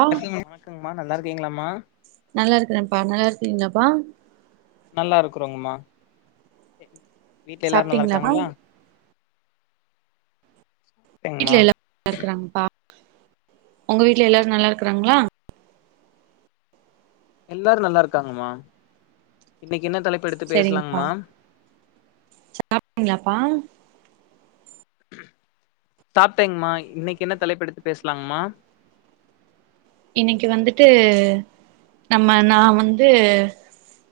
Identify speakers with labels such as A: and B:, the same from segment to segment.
A: ஆ
B: வணக்கங்மா நல்லாருங்கீங்ளாமா
A: நல்லாருக்குறேப்பா நல்லாருக்க நல்லாருக்கீங்களாப்பா
B: நல்லாருக்குறோங்ம்மா வீட்ல எல்லாரு
A: சாப்ட்டீங்களாப்பா
B: நல்லாருக்காங்களா ங்மா
A: வீட்ல எல்லா [inaudible] ல்லா இருக்கறாங்ப்பா உங்க வீட்ல எல்லாரு நல்லாருக்கறாங்ளா
B: எல்லாரு நல்லாருக்காங்கம்மா இன்னைக்கி என்ன தலைப் பெடுத்து
A: சரிங்கப்பா
B: பேசலாங்ம்மா
A: ங்களாப்பா [inaudible]
B: சாப்ட்டேங்ம்மா இன்னைக்கி என்ன தலைப்பெடுத்து பேசலாங்ம்மா
A: இன்னைக்கி வந்துட்டு நம்ம நா வந்து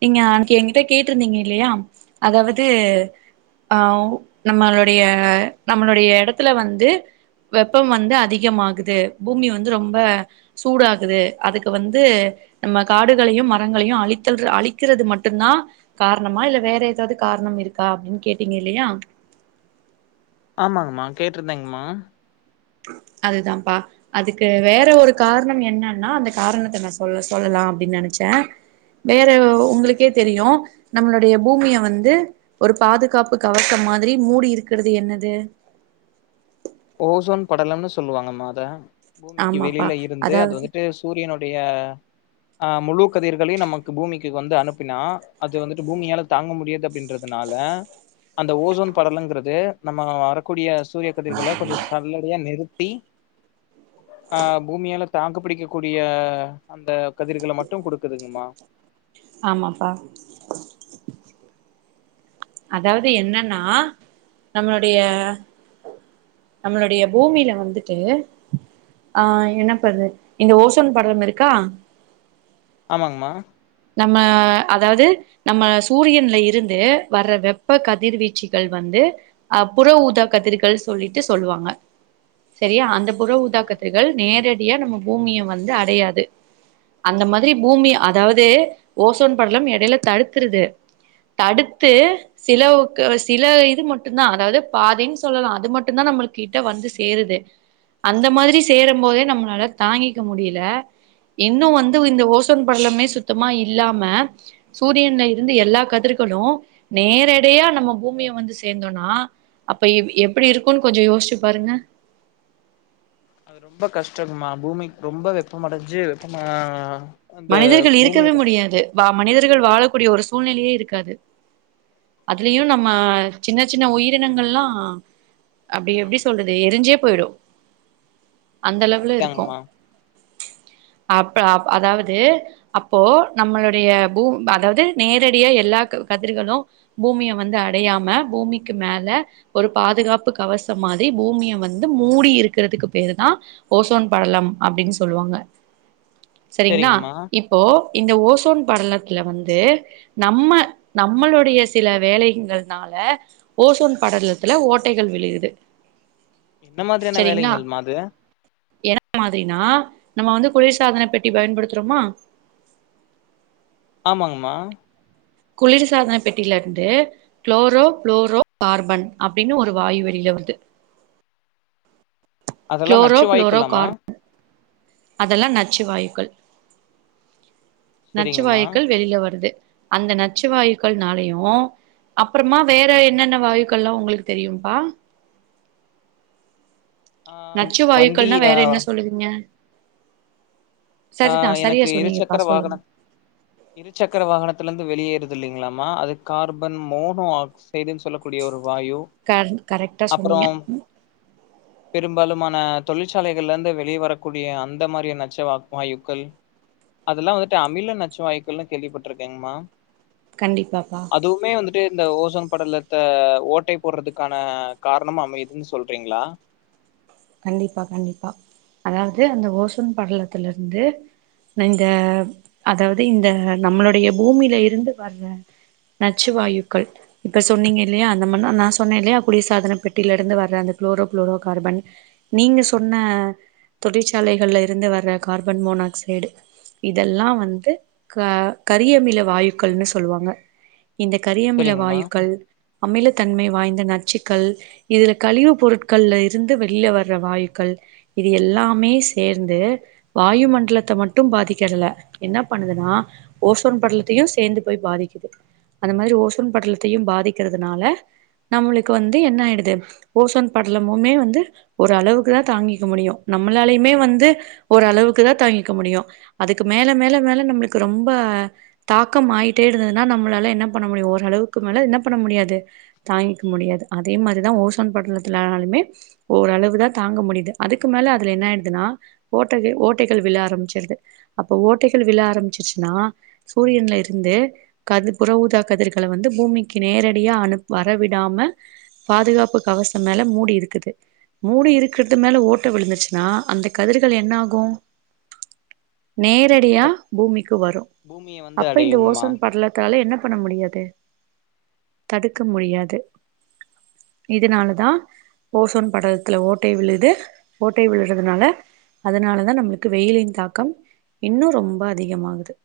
A: நீங்க அன்க்கே எங்கிட்ட கேட்ருந்தீங்க இல்லையா அதாவது ஆவ் நம்மளுடைய நம்மளுடைய எடத்துல வந்து வெப்பம் வந்து அதிகமாகுது பூமி வந்து ரொம்ப சூடாகுது அதுக்கு வந்து நம்ம காடுகளையு மரங்களையு அழித்தல்று அழிக்கறது மட்டும்தா தா காரணமா இல்ல வேற ஏதாவது காரணமிருக்கா அப்டின்னு கேட்டீங்க இல்லையா
B: ஆமாங்ம்மா கேட்ருந்தேங்ம்மா
A: அதுதாப்பா அதுக்கு வேற ஒரு கார்ணம் என்னன்னா அந்த காரணத்த நா சொல் சொல்லல்ல தா அப்டின் நெனச்சே வேற உங்ளுக்கே தெரியு நம்மளுடைய பூமிய வந்து ஒரு பாதுகாப்பு கவசம் மாதிரி மூடிருக்குறது என்னது
B: ஓசோன் படலம்னு சொல்லுவாங்கம்மா அத பூமிக்கி
A: ஆமாப்பா
B: வெளில இருந்து அது
A: அதாவது
B: வந்துட்டு சூரியனோட் டைய ஆ முழு கதிர்களியு நமக்கு பூமிக்கி வந்து அனுப்பினா அது வந்துட்டு பூமியால தாங்க முடியாது அப்டின்றது னால அந்த ஓசோன் படலோங்கறது நம்ம வரக்கூடிய சூரிய கதிர்கள கொஞ்சோ சல்லடையா நிறுத்தி ஆ பூமியால தாக்கு பிடிக்கக் கூடிய அந்த கதிர்கள மட்டு குடுக்குதுங்ம்மா
A: ஆமாப்பா அதாவது என்னன்னா நம்மளுடைய நம்மளுடைய பூமில வந்துட்டு ஆ என்னப்பாது இந்த ஓசோன் படலம் இருக்கா
B: ஆமாங்ம்மா
A: நம்ம அதாவ்து நம்ம சூரியன்ல இருந்து வர்ற வெப்ப கதிர்வீச்சிகள் வந்து து அ புற ஊதா கதிர்கள் சொல்லிட்டு சொல்வாங்க செரியா அந்த புற
B: சரிங்கம்மா
A: ஊதாக்கதிர்கள் நேரட் டியா நம்ப பூமிய வந்து அடயாது அந்த மாதிரி பூமிய அதாவ து ஓசோன் படலம் எடைல தடுத்றுது தடுத்து சிலவுக்கு சில இது மட்டுந்தா அதாவது பாதின் சொல்லலா அது மட்டுந்தா நம்ளுக் கிட்ட வந்து சேருது அந்த மாதிரி சேரம் போதே நம்ளால தாங்கிக்க முடில இன்னு வந்து இந்த ஓசோன் படலமே சுத் தமா இல்லாம சூரியன்ல இருந்து எல்லா கதிர்களூ நேரடியா நம்ப பூமிய வந்து சேந்தோன்னா அப்ப எ எப்டி இருக்கூன் கொஞ்சோ யோஸ்ச்சு பாருங்க
B: அது ரொம்ப கஷ்டங்மா பூமிக் ரொம்ப வெப்பமடஞ்சு வெப்ப மா
A: மனிதர்கள் இருக்கவே முடியாது வா மனிதர்கள் வாழக்கூடிய ஒரு சூழ்நிலயே இருக்காது அதுலயு நம்ம சின்ன சின்ன உயிரினங்கள்லா அப்டி எப்டி
B: ம்
A: சொல்றது எரிஞ்சே போய்டு அந்தளவுல இருக்கோ
B: சரிதாங்கம்மா
A: அப் அ அதாவது து அப்போ நம்மளுடைய பூ அதாவது நேரடிய எல்லா க கதிர்களு பூம் பூமிய வந்து அடயாம பூமிக்கு மேல ஒரு பாதுகாப்பு கவசம் மாதிரி பூமிய வந்து மூ மூடி இருக்கிறதுக்கு பேரு தா ஓசோன் படலம் அப்டின் சொல்வாங்க செரிங்ளா
B: சரிங்கம்மா
A: இப்போ இந்த ஓசோன் படலத்துல வந்து நம்ம நம்மளுடைய சில வேலைங்கள்னால ல ஓசோன் படலத்துல ஓட்டைகள் விழுகுது
B: என்ன மாதிரியான
A: சரிங்ளா
B: வேலைங்கள்மா அது
A: [inaudible] மாதிரினா நம்ம வந்து குளிர் சாதனப் பெட்டி பயன்படுத்துறோமா
B: ஆமாங்க மா
A: குளிர் சாதன பெட்டிலிருந்து க்ளோரோ ஃப்ளோரோ கார்பன் அப்டினு ஒரு வாயு வெளில வருது
B: அதல்லா நச்சு வாயுக்குள்லா மா
A: அதல்லா நச்சுவாயுக்கள்
B: சரிங்கம்மா
A: நச்சுவாயுக்கள் வெளில வருது அந்த நச்சுவாயுக்கள்னாலயூ அப்றமா வேற என்னென்ன வாயுக்கள்லா உங்ளுக்கு தெரியு பா
B: ஆ வண்டி
A: நச்சுவாயுக்கள்னா
B: ஆ
A: வேற என்ன சொல்லுவிங்க
B: ஆ
A: சரியா
B: எனக்கு இரு
A: சொன்னீங்கப்பா
B: சக்கர வாகன
A: சொல்லுங்க
B: இரு சக்கர வாகனத்துலிந்து வெளியேறுதில்லைங் ங்ளாமா அது கார்பன் மோனோ ஆக்ஸ் ஸைடுன்னு சொல்லக்கூடிய ஒரு வாயு
A: க கரெக்டா சொன்னீங்க
B: அப்றோம் பெரும்பாலுமான தொழிற்சாலைகள்லிந்து வெளி வரக்கூடிய அந்த மாரி நச்சுவாக் வாயுக்கள் அதெல்லா வந்துட்டு அமில நச்சு வாயுக்கள்னு கேள்விப்பட்ருக்கேங்ம்மா
A: கண்டிப்பாப்பா
B: ட்டு இந்த ஓசோன் படலத்த ஓட்டை போடுறதுக்கான காரணம் அமைதுன் சொல்றீங்களா
A: கண்டிப்பா கண்டிப்பா அதாவது அந்த ஓசோன் படலத்துலிருந்து இந்த அதாவது இந்த நம்மளுடைய பூமியில இருந்து வர நச்சுவாயுக்கள் இப்ப சொன்னீங்க இல்லையா அந்த ம நான் சொன்னே இல்லையா குளிர்சாதன பெட்டிலிருந்து வர அந்த க்ளோரோ ப்ளூரோ கார்பன் நீங்க சொன்ன தொழிற்சாலைகள்ல இருந்து வர்ற கார்பன் மோனாக்சைடு இதெல்லா வந்து க கரியமில வாயுக்கள்னு சொல்லுவாங்க இந்த கரியமில
B: சரிங்கம்மா.
A: வாயுக்கள் அமிலத்தன்மை வாய்ந்த நச்சுக்கள் இதுல கழிவு பொருட்கள்ல இருந்து வெளில வர் ர்ற வாயுக்கள் இது எல்லாமே சேர்ந்து வாயு மண்டலத்த மட்டு பாதிக்கர்ல என்னா பண்ணுதுனா ஓசோன் படலத்தையு சேந்து போய் பாதிக்குது அது மாரி ஓசோன் படலத்தையும் பாதிக்கிறதுனால நம்மளுக்கு வந்து என்னகயிடுது ஓசோன் படலமுமே வந்து ஒரு அளவுக்கு தா தாங்கிக்க முடியு நம்மளாலயுமே வந்து ஒரு அளவுக்கு தா தாங்கிக்க முடியு அதுக்கு மே மேல மேல மேல நம்மளுக்கு ரொம்ப தாக்க ஆயிட்டே இருந்ததுன்னா நம்மளால என்ன பண்ண முடியு ஓரளவுக்கு மே நம்மனால்ல என்ன பண்ண முடியாது தாங்கிக்க முடியாது அதே மாரிதா ஓசோன் படலத்தினாலுமே ஓரளவுதா தாங்க முடியுது அதுக்கு மேல அதுல என்னாயிடுதுன்னா ஓட்டையில் ஓட்டைகள் விழ ஆரம்பிச்சிருது அப்போ ஓட்டைகள் விழ ஆரம்பிச்சிச்சுன்னா சூரியன்ல இருந்து கதி புற ஊதா கதிர்கள வந்து பூமிக்கு நேரடியா அனுப் வரவிடாம பாதுகாப்பு கவச மேல மூடிருக்குது மூடி இருக்கிறது மேல ஓட்ட விழுந்துச்சுன்னா அந்த கதிர்கள் என்னாகு நேரடியா
B: அந்த
A: பூமிக்கு வரு
B: பூமிய வந்து
A: அப்போ இந்த
B: அடையுங்கம்மா.
A: ஓசோன் படலத்தால என்ன பண்ண முடியாது தடுக்க முடியாது இதனாலதா ஓசோன் படலத்துல ஓட்டை விழுது ஓட்டை விழுறதுனால அதனாலதா நம்மளுக்கு வெயிலின் தாக்க இன்னு ரொம்ப அதிகமாகுது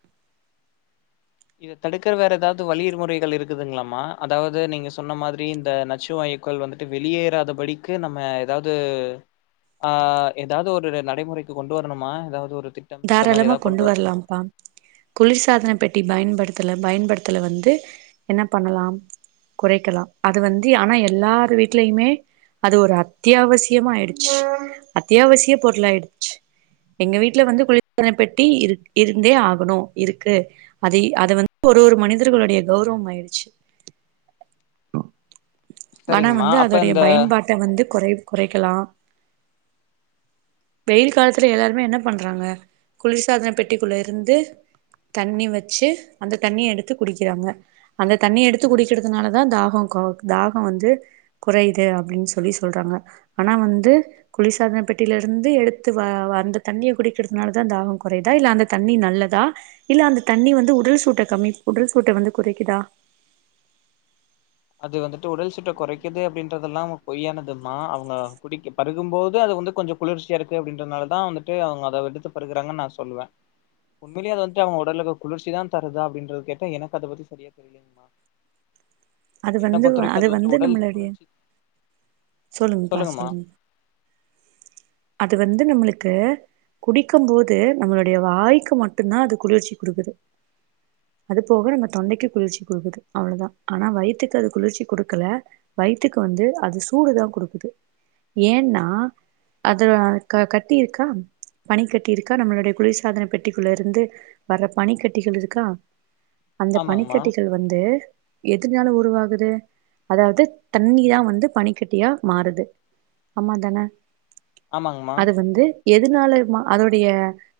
B: இத தடுக்கிற வேற ஏதாவது வழிர் முறைகள் இருக்குதுங்களாமா அதாவது நீங்க சொன்ன மாதிரி இந்த நச்சு வாய் க்கள் வந்துட்டு வெளியேறாதபடிக்கு நம்ம ஏதாது ஆ ஏதாவது ஒரு நடைமுறைக்கு கொண்டு வரணுமா ஏதாவது ஒரு திட்டம் இந்த மாரி
A: தாராளமா
B: ஏதாவது
A: கொண்டு
B: வரணுமா?
A: வரலாம்ப்பா குளிர் சாதன பெட்டி பயன்படுத் த்ல பயன்படுத்தல வந்து என்ன பண்ணலா குறைக்கலா அது வந்து ஆனா எல்லார் வீட்லயுமே அது ஒரு அத்தியாவசியமாயிடுச்சு அத்தியாவசிய பொருள்ளாயிருச்சு எங்க வீட்ல வந்து குளிர்சாதனபெட்டி இரு இருந்தே ஆகணு இருக்கு அதை அத வந்து ஒரு ஒரு மனிதர்களுடைய கௌரோம் ஆய்ருச்சு அ ஆனா
B: சரிங்கம்மா.
A: வந்து
B: அப்ப
A: அதோடைய
B: இந்த
A: பயன்பாட்ட வந்து குறை குறைக்கலா வெயில் காலத்துல எல்லாருமே என்ன பண்றாங்க குளிர்சாதன பெட்டிக்குள்ள இருந்து தண்ணி வச்சு அந்த தண்ணிய எடுத்து குடிக்கிறாங்க அந்த தண்ணி எடுத்து குடிக்கிறதுனால தாகொ கோ தாகொ வந்து குறையுது அப்படின்னு சொல்லி சொல்றாங்க ஆனா வந்து குளிர்சாதன பெட்டியிலிருந்து எடுத்து வ வந்து தண்ணிய குடுச்சுடு அதனாலதா தாகொ கொறையுதா இல்ல அந்த தண்ணி நல்லதா இல்ல அந்த தண்ணி வந்து உடல் சூட்ட கம்மி உடல் சூட்ட வந்து குறைக்குதா
B: அது வந்துட்டு உடல் சுட்ட குறைக்குது அப்படின்றதெல்லா அவங்க பொய்யானதுமா அவங்க குடிக்க பருகும்போது அது வந் வந்து கொஞ்ஜோ குளிர்ச்சியாருக்கு அப்படின்றனாலதா வந்துட்டு அவங்க அத எடுத்து பருகுறாங்கன் நா சொல்வே உண்மையிலயே அதது வந்துட்டு அவ உடலுக்கு குளிர்ச்சி தா தருதா அப்டின்றது கேட்டா எனக்கு அத பத்தி சரியா தெரியலங்
A: அது வந்து அது வந்து
B: உடல்
A: நம்மளடைய
B: குளிர்ச்சி
A: சொல்லுங்கப்பா
B: சொல்லுங்கம்மா
A: சொல்லுங்க அது வந்து நம்மளுக்கு குடிக்கும் போது நம்மளுடைய வாய்க்கு மட்டுந்தா அது குளிர்ச்சி குடுக்குது அது போக நம்ம தொண்டைக்கு குளிர்ச்சி கொடுக்குது அவ்வளவுதா ஆனா வய வயத்துக்கு அது குளிர்ச்சி குடுக்கல வயித்துக்கு வந்து அது சூடுதா குடுக்குது ஏன்னா அதுல க கட்டியிருக்கா பனிக்கட்டி இருக்கா நம்மளுடைய குளிர்சாதன பெட்டிக்குள்ள இருந்து வர்ற பனிக்கட்டிகள் இருக்கா அந்த
B: ஆமாங்கம்மா
A: பனிக்கட்டிகள் வந்து எதிர் னால உருவாகுது அதாவது தண்ணிதா வந்து பனிக்கட்டியா மாறுது ஆமா தானே
B: ஆமாங்கமா
A: எதுனால அதோடைய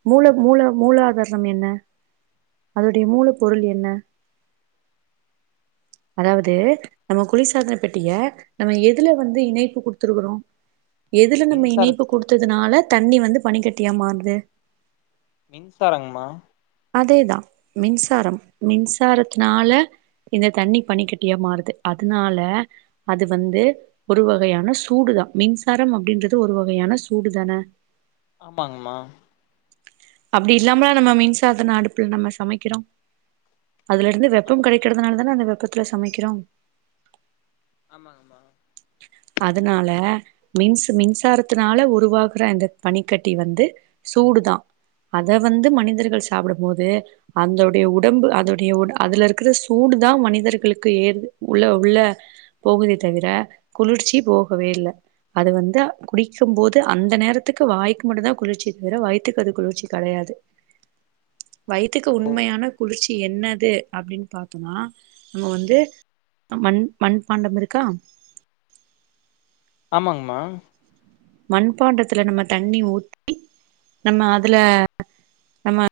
A: மூல மூல மூல மூலதாரணம் என்ன அதோடைய மூல பொருள் என்ன
B: அவரோட
A: அதாவது
B: மூளக்கு
A: நம்ம குளிர் சாதனை ப்பெட்டிய நம்ம எதுல வந்து இணைப்பு குடுத்துருக்கறோ எதுல நம்ம இணைப்பு
B: மின்சாரத்தினால
A: குடுத்ததுனால தண்ணி வந்து பனிகட்டியா மாறுது
B: மின்சாரங்மா
A: அதேதா மின்சாரம் மின்சாரத்துனால இந்த தண்ணி பனிக்கட்டியா மாறுது அதுனால அது வந்து ஒரு வகையான சூடு மின்சாரம் அப்டின்றது ஒரு வகையான சூடு தான
B: ஆமாங்மா
A: அப்டி இல்லாமலா நம்ம மின்சாதன அடுப்புல நம்ம சமைக்கிறோ அதுல இருந்து வெப்பம்
B: ஆமாங்கம்மா
A: கெடைக்கிறதுனால தான அந்த வெப்பத்துல சமைக்கிறோ
B: ஆமாங்கமா
A: அதனால மின்சு மின்சாரத்துனால உருவாகற அந்த பனிக்கட்டி வந்து சூடுதா அத வந்து மனிதர்கள் சாப்டும்போது அந்தோடைய உடம்பு அதோடைய உ அதுல இருக்கிற சூடுதா மனிதர்களுக்கு ஏறுது உள உள்ள போகுதே தவிர குளிர்ச்சி போகவே இல்ல அது வந்து குடிக் ம் போது அந்த நேரத்துக்கு வாய்க்கு மட்டுந்தா குளிர்ச்சியே தவிர வயித்துக்கு அது குளிர்ச்சி கெடையாது வயித்துக்கு
B: ஓ
A: உண்மையான குளிர்ச்சி என்னது அப்டின் பாத்தோனா நம்ம வந்து மண் மண்பாண்டம் இருக்கா
B: ஆமாங்மா
A: மண்பாண்டத்துல நம்ம தண்ணி ஊத்தி நம்ம அதுல நம்ம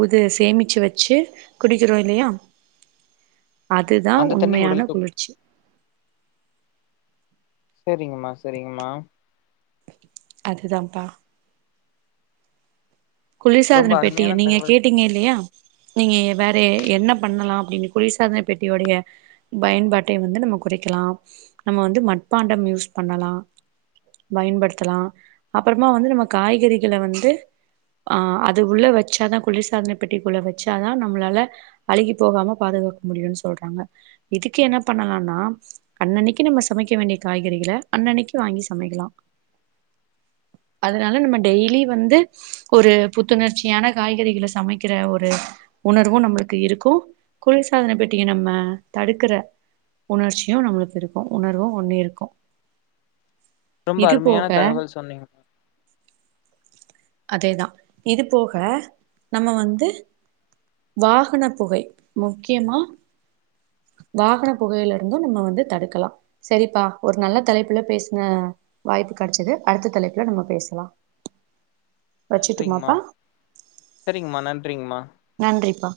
A: உது சேமிச்சு வச்சு குடிக்கிறோ இல்லையா அதுதா
B: அந்த தண்ணி
A: உண்மையான
B: உடலுக்கு
A: குளிர்ச்சி
B: சரிங்கமா சரிங்கமா
A: அதுதாம்ப்பா
B: ரொம்ப
A: குளிர்சாதன பெட்டிய
B: அருமையான
A: நீங்க
B: தகவல்
A: கேட்டிங்க
B: சொன்னீங்கம்மா
A: இல்லையா நீங்க வேற என்ன பண்ணலா அப்படினு குளிர்சாதன பெட்டியோடைய பயன்பாட்டை வந்து நம்ம குறைக்க லா நம்ம வந்து மட்பாண்டம் யூஸ் பண்ணலா பயன்படுத்தலா அப்பறமா வந்து நம்ம காய்கறிகள வந்து ஆ அது உள்ள வச்சாதா குளிர்சாதன பெட்டிக்குள்ள வச்சாதா நம்மளால அழுகி போகாம பாதுகாக்க முடியுன் சொல்றாங்க இதுக்கு என்ன பண்ணலானா அன்னன்னைக்கு நம்ம சமைக்க வேண்டிய காய்கறிகள அன்னன்னைக்கு வாங்கி சமைக்கலா அதனால நம்ம டெய்லி வந்து ஒரு புத்துணர்ச்சியான காய்கறிகள சமைக்கிற ஒரு உணர்வு நம்மளுக்கு இருக்கு குளி ர்சாதன பெட்டிய நம்ம தடுக்கற உணர்ச்சியு நம்மளுக்கு இருக்கு உணர்வு ஒண்ணு இருக்கு
B: ரொம்ப
A: இது
B: அருமையான
A: போக
B: தகவல் சொன்னிங்கமா
A: அதேதா இது போக நம்ம வந்து வாகன புகை முக்கியமா வாகன புகையில இருந்து நம்ம வந்து தடுக்கலா சரிப்பா ஒரு நல்ல தலைப்புல பேசின வாய்ப் பு கெடைச்சுது அடுத்த தலைப்புல நம்ம பேசலா வச்சுர்ட்டுமாப்பா
B: சரிங்மா நன்றிங்மா
A: நன்றிப்பா